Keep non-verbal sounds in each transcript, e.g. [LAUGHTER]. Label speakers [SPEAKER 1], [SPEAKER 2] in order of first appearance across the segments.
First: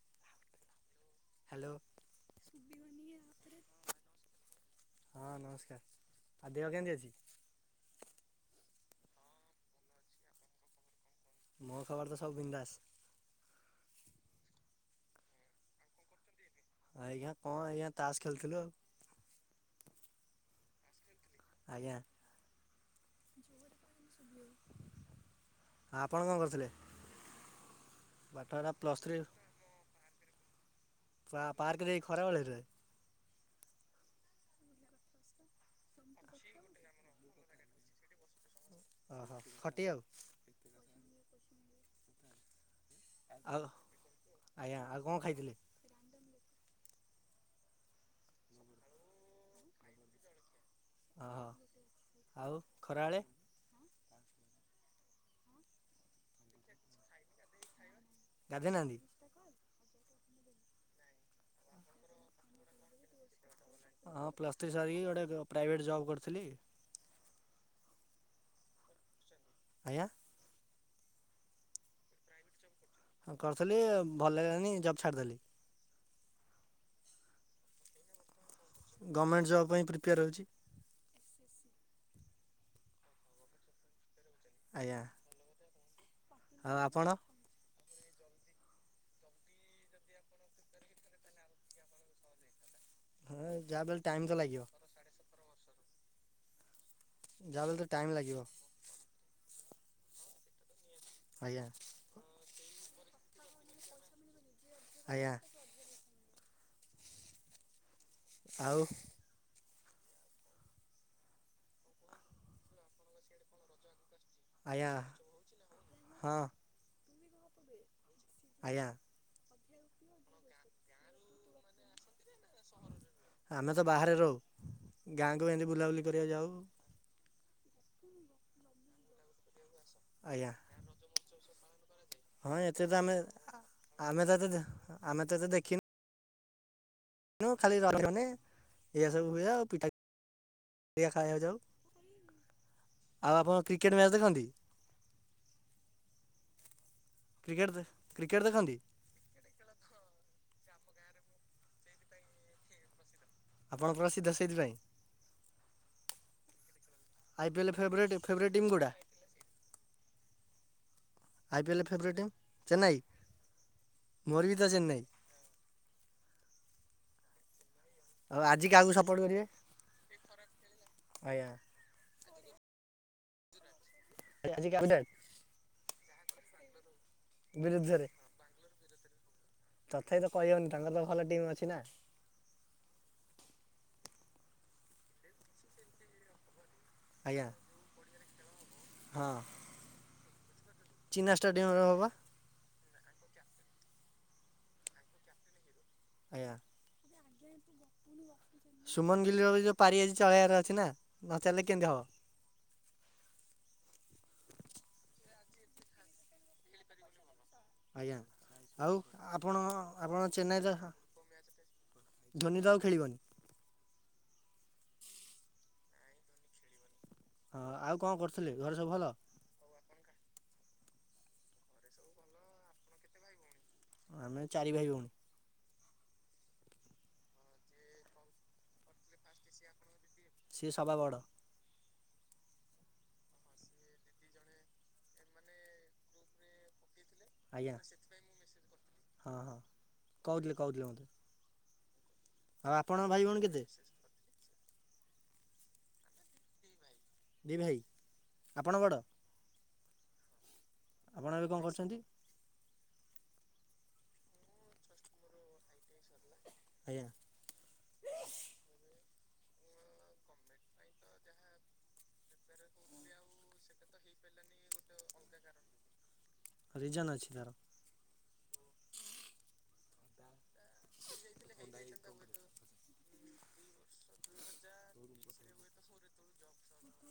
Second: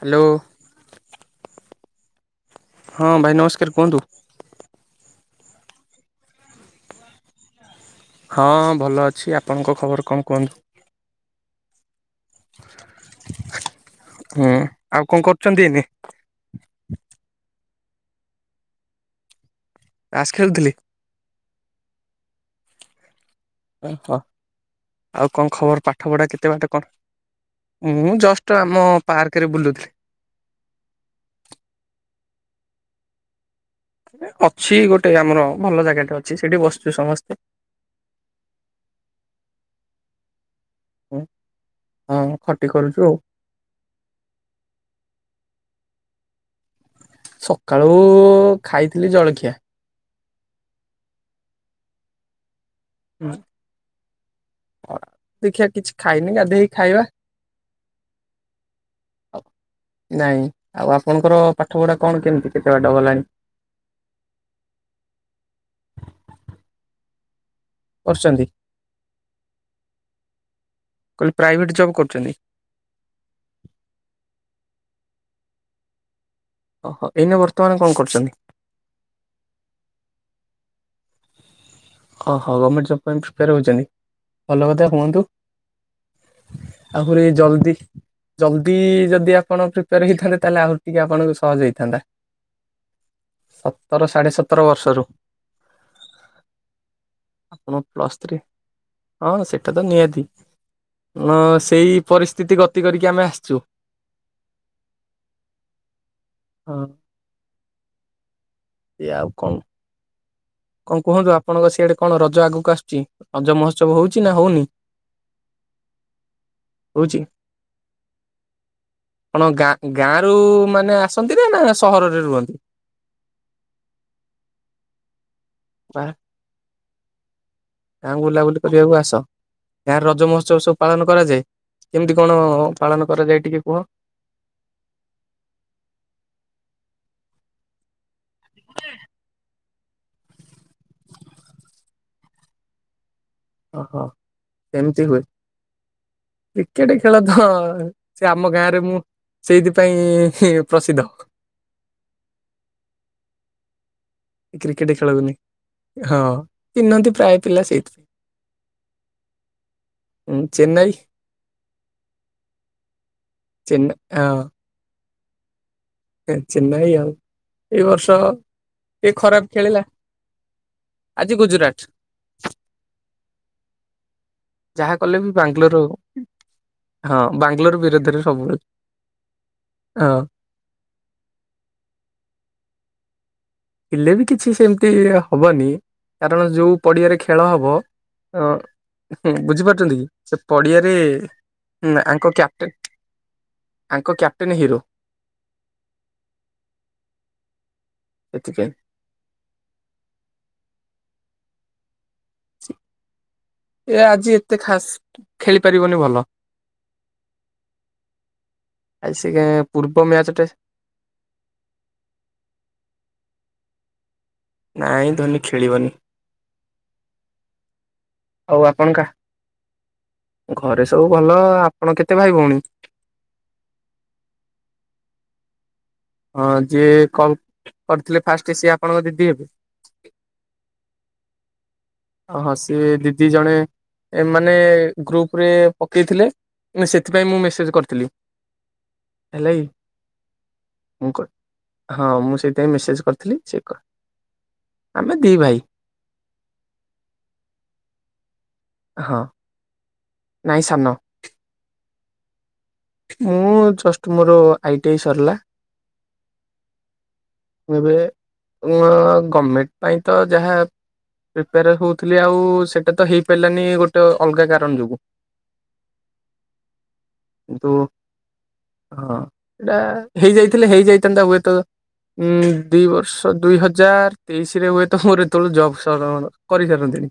[SPEAKER 1] Hello
[SPEAKER 2] hello
[SPEAKER 1] ହଁ ଭାଇ ନମସ୍କାର କୁହନ୍ତୁ?
[SPEAKER 2] ହଁ ନମସ୍କାର ଆଉ ଦେହ କେମିତି ଅଛି?
[SPEAKER 1] ହଁ ଭଲ ଅଛି ଆପଣଙ୍କ ଖବର କଣ କୁହନ୍ତୁ?
[SPEAKER 2] ମୋର ଖବର ତ ସବୁ ବିନ୍ଦାସ
[SPEAKER 1] ହୁଁ ଆଉ କଣ କରୁଛନ୍ତି ଏନି
[SPEAKER 2] ତାସ ଖେଳୁଥିଲୁ ଆଉ
[SPEAKER 1] ତାସ ଖେଳୁଥିଲି।
[SPEAKER 2] [INAUDIBLE]
[SPEAKER 1] ଓହୋ ଆଉ କଣ ଖବର
[SPEAKER 2] ଆଉ
[SPEAKER 1] ପାଠ
[SPEAKER 2] ଆପଣ
[SPEAKER 1] ପଢା
[SPEAKER 2] କଣ
[SPEAKER 1] କେତେ
[SPEAKER 2] କରୁଥିଲେ?
[SPEAKER 1] ବାଟ କଣ ମୁଁ ଜଷ୍ଟ
[SPEAKER 2] ପାଠପଢ଼ା
[SPEAKER 1] ଆମ
[SPEAKER 2] ପ୍ଲସ୍ ଥ୍ରୀ
[SPEAKER 1] ପାର୍କରେ ବୁଲୁଥିଲି।
[SPEAKER 2] ପାର୍କରେ ଏଇ ଖରାବେେଳେ ଟାରେ
[SPEAKER 1] ଅଛି ଗୋଟେ ଆମର ଭଲ ଜାଗାଟେ ଅଛି ସେଠି ବସିଛୁ ସମସ୍ତେ।
[SPEAKER 2] ଓହୋ ଖଟି ଆଉ।
[SPEAKER 1] ହଁ ଖଟି କରୁଛୁ ଆଉ
[SPEAKER 2] ଆଉ ଆଜ୍ଞା ଆଉ କଣ ଖାଇଥିଲେ?
[SPEAKER 1] ସକାଳୁ ଖାଇଥିଲି ଜଳଖିଆ।
[SPEAKER 2] ହଁ ଆଉ ଖରାବେଳେ
[SPEAKER 1] ଦେଖିିବା କିଛି ଖାଇନି ଗାଧୋଇ ଖାଇବା।
[SPEAKER 2] ଗାଧୋଇ ନାହାନ୍ତି?
[SPEAKER 1] ନାଇଁ ଆଉ ଆପଣଙ୍କର ପାଠପଢା କଣ କେମିତି କେତେ ବାଟ ଗଲାଣି?
[SPEAKER 2] ହଁ ପ୍ଲସ୍ ଥ୍ରୀ ସାରିକି ଗୋଟେ ପ୍ରାଇଭେଟ ଜବ କରିଥିଲି।
[SPEAKER 1] କରିଛନ୍ତି।
[SPEAKER 2] ଆଜ୍ଞା।
[SPEAKER 1] କହିଲେ ପ୍ରାଇଭେଟ୍ ଜବ୍ କରୁଛନ୍ତି?
[SPEAKER 2] ହଁ କରିଥିଲି ଭଲ ଲାଗିଲାନି ଜବ ଛାଡିଦେଲି।
[SPEAKER 1] ଓହୋ ଏଇନେ ବର୍ତ୍ତମାନ କଣ କରୁଛନ୍ତି?
[SPEAKER 2] ଗଭର୍ଣ୍ଣମେଣ୍ଟ ଜବ୍ ପାଇଁ ପ୍ରିପେୟାର ହେଉଛି।
[SPEAKER 1] ଓହୋ ଗମେଣ୍ଟ ଜବ ପାଇଁ ପ୍ରିପେୟାର ହଉଛନ୍ତି। ଭଲ କଥା
[SPEAKER 2] ଆଜ୍ଞା।
[SPEAKER 1] କୁହନ୍ତୁ।
[SPEAKER 2] ଆଉ ଆପଣ?
[SPEAKER 1] ଆଉପରେ ଏଇ ଜଲଦି। ଜଲଦି ଯଦି ଆପଣ ପ୍ରିପେୟାର ହେଇଥାନ୍ତେ ତାହେଲେ ଆହୁରି ଟିକେ ଆପଣଙ୍କୁ ସହଜ ହେଇଥାନ୍ତା।
[SPEAKER 2] ହଁ ଯାହାବି ହେଲେ
[SPEAKER 1] ସତର
[SPEAKER 2] ଟାଇମ୍ ତ
[SPEAKER 1] ସାଢ଼େ
[SPEAKER 2] ଲାଗିବ
[SPEAKER 1] ସତର ବର୍ଷରୁ।
[SPEAKER 2] ଯାହାବି
[SPEAKER 1] ଆପଣ
[SPEAKER 2] ହେଲେ ତ ଟାଇମ୍
[SPEAKER 1] ପ୍ଲସ ଥ୍ରୀ
[SPEAKER 2] ଲାଗିବ
[SPEAKER 1] ହଁ ସେଇଟା ଏଟା ତ ନିହାତିି। ହ
[SPEAKER 2] ଆଜ୍ଞା
[SPEAKER 1] ସେଇ ପରିସ୍ଥିତି କଥା ଗତି କରିକି ଆମେ ଆସିଛୁ।
[SPEAKER 2] ଆଜ୍ଞା
[SPEAKER 1] ହଁ
[SPEAKER 2] ଆଉ
[SPEAKER 1] ସେ ଆଉ କଣ। କଣ କୁହନ୍ତୁ ଆପଣଙ୍କ ସିଆଡେ କଣ ରଜ ଆଗକୁ ଆସୁଛି ରଜ ମହୋତ୍ସବ ହଉଛି ହଉଛି ନା ହଉନି
[SPEAKER 2] ଆଜ୍ଞା ହଁ
[SPEAKER 1] ହଉଛି
[SPEAKER 2] ଆଜ୍ଞା
[SPEAKER 1] ଆ ଗାଁ ଗାଁ ରୁ ମାନେ ଆସନ୍ତି ନା ନା ସହରରେ ରୁହନ୍ତି?
[SPEAKER 2] ଆମେ ତ ବାହାରେ ରହୁ ଗାଁ ଏମତି ବୁଲାବୁଲି କରିବାକୁ ଯାଉ।
[SPEAKER 1] ଗାଁ କୁ ବୁଲାବୁଲି କରିବାକୁ ଆସ ଗାଁ ରେ ରଜ
[SPEAKER 2] ଆଜ୍ଞା
[SPEAKER 1] ମହୋତ୍ସବ ସବୁ ପାଳନ କରାଯାଏ? କେମିତି କଣ
[SPEAKER 2] ହଁ ଏତେ ତ
[SPEAKER 1] ପାଳନ
[SPEAKER 2] ଆମେ,
[SPEAKER 1] କରାଯାଏ ଟିକେ କୁହ?
[SPEAKER 2] ଆମେ ତ ଏତେ, ଆମେ ତ ଏତେ ଦେଖିନୁ ନୁ, ଖାଲି [UNINTELLIGIBLE] ଏୟା ସବୁ ହୁଏ ଆଉ। ପିଠା କି ଏୟା ଖାଇଆକୁ ଯାଉ। ଆଉ ଆପଣ କ୍ରିକେଟ
[SPEAKER 1] ଓହୋ।
[SPEAKER 2] ମ୍ୟାଚ୍ ଦେଖନ୍ତି?
[SPEAKER 1] ଏମତି ହୁଏ। କ୍ରିକେଟ ଖେଳ ଥ,
[SPEAKER 2] କ୍ରିକେଟ
[SPEAKER 1] ସେ
[SPEAKER 2] କ୍ରିକେଟ
[SPEAKER 1] ଆମ
[SPEAKER 2] ଦେଖନ୍ତି
[SPEAKER 1] ଗାଁରେ ମୁଁ ସେଇଥିପାଇଁ ହିଁ ପ୍ରସିଦ୍ଧ।
[SPEAKER 2] ଆପଣ ପ୍ରସିଦ୍ଧ ସେଇଥିପାଇଁ?
[SPEAKER 1] କ୍ରିକେଟ ଖେଳକୁ ନେଇ ହଁ। ଚିହ୍ନନ୍ତି ପ୍ରାୟ ପିଲା
[SPEAKER 2] ଆଇପିଏଲ
[SPEAKER 1] ସେଇଥିପାଇଁ
[SPEAKER 2] ଫେଭରାଇଟ୍, ଫେଭରାଇଟ୍ ଟିମ୍ କୋଉଟା?
[SPEAKER 1] ହୁଁ, Chennai
[SPEAKER 2] IPL favourite team Chennai?
[SPEAKER 1] Chenna
[SPEAKER 2] ମୋର ବି ତ ଚେନ୍ନାଇ।
[SPEAKER 1] ଏଁ ଚେନ୍ନାଇ ଆଉ। ଏଇ ବର୍ଷ,
[SPEAKER 2] ଆଉ ଆଜି କାହାକୁ
[SPEAKER 1] ଏ
[SPEAKER 2] ସପୋର୍ଟ କରିବେ
[SPEAKER 1] ଖରାପ ଖେଳିଲା, ଆଜି
[SPEAKER 2] ଆଜ୍ଞା
[SPEAKER 1] ଗୁଜୁରାଟ।
[SPEAKER 2] ଆଜି କାହା
[SPEAKER 1] ଯାହା କଲେ ବି ବାଙ୍ଗାଲୋର ହଁ ବାଙ୍ଗାଲୋର ବିରୁଦ୍ଧରେ ସବୁ।
[SPEAKER 2] ତଥାପି ତ କହିହଉନି ତାଙ୍କର ତ ଭଲ ଟିମ୍ ଅଛି ନା।
[SPEAKER 1] ଇଲେ ବି କିଛି ସେମିତି ହବନି କାରଣ ଯୋଉ ପଡ଼ିଆରେ ଖେଳ
[SPEAKER 2] ଆଜ୍ଞା
[SPEAKER 1] ହବ। ଅଁ।
[SPEAKER 2] ହଁ।
[SPEAKER 1] ହୁଁ ବୁଝିପାରୁଛନ୍ତି କି? ସେ ପଡିଆରେ
[SPEAKER 2] ଚିନା ଷ୍ଟାଡିୟମରେ ହବ
[SPEAKER 1] ଆଙ୍କ କ୍ୟାପଟେନ ଆଙ୍କ କ୍ୟାପଟେନ୍ ହିରୋ।
[SPEAKER 2] ଆଜ୍ଞା।
[SPEAKER 1] ଏଥିପାଇଁ
[SPEAKER 2] ସୁମନ ଗିଲ୍ ର ଯୋଉ ପାରି ଆଜି ଚଳେଇବାର ଅଛି ନା। ନ ଚାଲିଲେ କେମିତି ହବ?
[SPEAKER 1] ଚି ଏ ଆଜି ଏତେ ଖାସ୍ ଖେଳିପାରିବନି ଭଲ।
[SPEAKER 2] ଆଜ୍ଞା ଆଉ
[SPEAKER 1] ଆ ସେ
[SPEAKER 2] ଆପଣ
[SPEAKER 1] ପୂର୍ବ
[SPEAKER 2] ଆପଣ
[SPEAKER 1] ମ୍ୟାଚ ଟା
[SPEAKER 2] ଚେନ୍ନାଇତ ଧୋନି ତ ଆଉ ଖେଳିବନି।
[SPEAKER 1] ନାଇଁ ଧୋନି ଖେଳିବନି।
[SPEAKER 2] ହଁ ଆଉ କଣ କରୁଥିଲେ
[SPEAKER 1] ଆଉ
[SPEAKER 2] ଘରେ ସବୁ
[SPEAKER 1] ଆପଣଙ୍କ
[SPEAKER 2] ଭଲ?
[SPEAKER 1] ଘରେ ସବୁ ଭଲ। ଆପଣ କେତେ ଭାଇ ଭଉଣୀ?
[SPEAKER 2] ଆମେ ଚାରି ଭାଇ ଭଉଣୀ।
[SPEAKER 1] ହଁ ଯିଏ କଲ କରିଥିଲେ ଫାଷ୍ଟ ସିଏ ଆପଣଙ୍କ ଦିଦି ହେବେ?
[SPEAKER 2] ସିଏ ସବା ବଡ।
[SPEAKER 1] ଓହୋ ସେ ଦିଦି ଜଣେ ଏମାନେ ଗ୍ରୁପରେ ପକେଇଥିଲେ ନେସେ ସେଥିପାଇଁ ମୁଁ ମେସେଜ
[SPEAKER 2] ଆଜ୍ଞା
[SPEAKER 1] କରିଥିଲି
[SPEAKER 2] ହଁ ହଁ
[SPEAKER 1] ହେଲାକି
[SPEAKER 2] କହୁଥିଲେ କହୁଥିଲେ ମୋତେ
[SPEAKER 1] ମୁଁ କ ହଁ ମୁଁ ସେଇଥିପାଇଁ
[SPEAKER 2] ଆଉ
[SPEAKER 1] ମେସେଜ
[SPEAKER 2] ଆପଣଙ୍କ ଭାଇ
[SPEAKER 1] କରିଥିଲି
[SPEAKER 2] ଭଉଣୀ କେତେ?
[SPEAKER 1] ଚେକ୍ କର ଆମେ ଦି ଭାଇ।
[SPEAKER 2] ଦି ଭାଇ? ଆପଣ ବଡ଼?
[SPEAKER 1] ହଁ ନାଇଁ ସାନ
[SPEAKER 2] ଆପଣ ଏବେ କଣ କରୁଛନ୍ତି?
[SPEAKER 1] ମୁଁ ଜଷ୍ଟ ମୋର ଆଇ ଟି ଆଇ ସରିଲା
[SPEAKER 2] ଆଜ୍ଞା
[SPEAKER 1] ମୁଁ ଏବେ ମୁଁଉ ଗମ୍ମେଣ୍ଟ ପାଇଁ ତ ଯାହା ପ୍ରିପେଆର୍ ହଉଥିଲି ଆଉ ସେଇଟା ତ ହେଇପାରିଲାନି ଗୋଟେ ଅଲଗା କାରଣ ଯୋଗୁଁ
[SPEAKER 2] ରିଜନ୍ ଅଛି ତାର?
[SPEAKER 1] ହଁ ଏଇଟା ହେଇଯାଇ ଥିଲେ ହେଇଯାଇଥାନ୍ତା ହୁଏତ ହୁଁ ଦୁଇ ବର୍ଷ ଦୁଇ ହଜାର ତେଇଶି ରେ ହୁଏ ତ ମୋର ଏତେବେଳେ ଜବ ସରନତ କରିସାରନ୍ତିଣି।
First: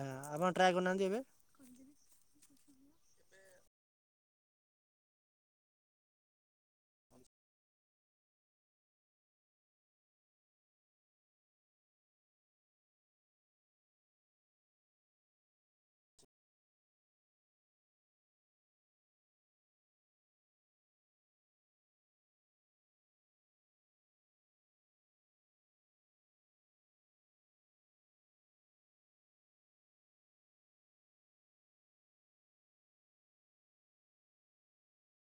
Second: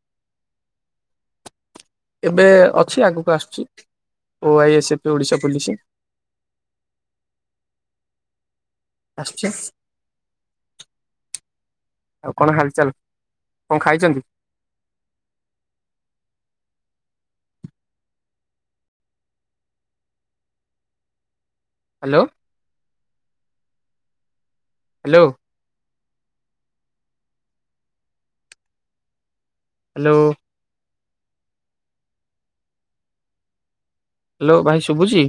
[SPEAKER 2] ଆ ଆପଣ ଟ୍ରାଏ କରୁନାହାନ୍ତି ଏବେ।
[SPEAKER 1] ବେ ଅଛି ଆଗକୁ ଆସୁଛି ଓ ଆଇ ଏସ ପି ଓଡ଼ିଶା ପୋଲିସି। ଆସୁଚି ଆଉ କଣ ହାଲଚାଲ କଣ ଖାଇଚନ୍ତି? ହାଲୋ। ହେଲୋ। ହ୍ୟାଲୋ। ହେଲୋ ଭାଇ ଶୁଭୁଚି?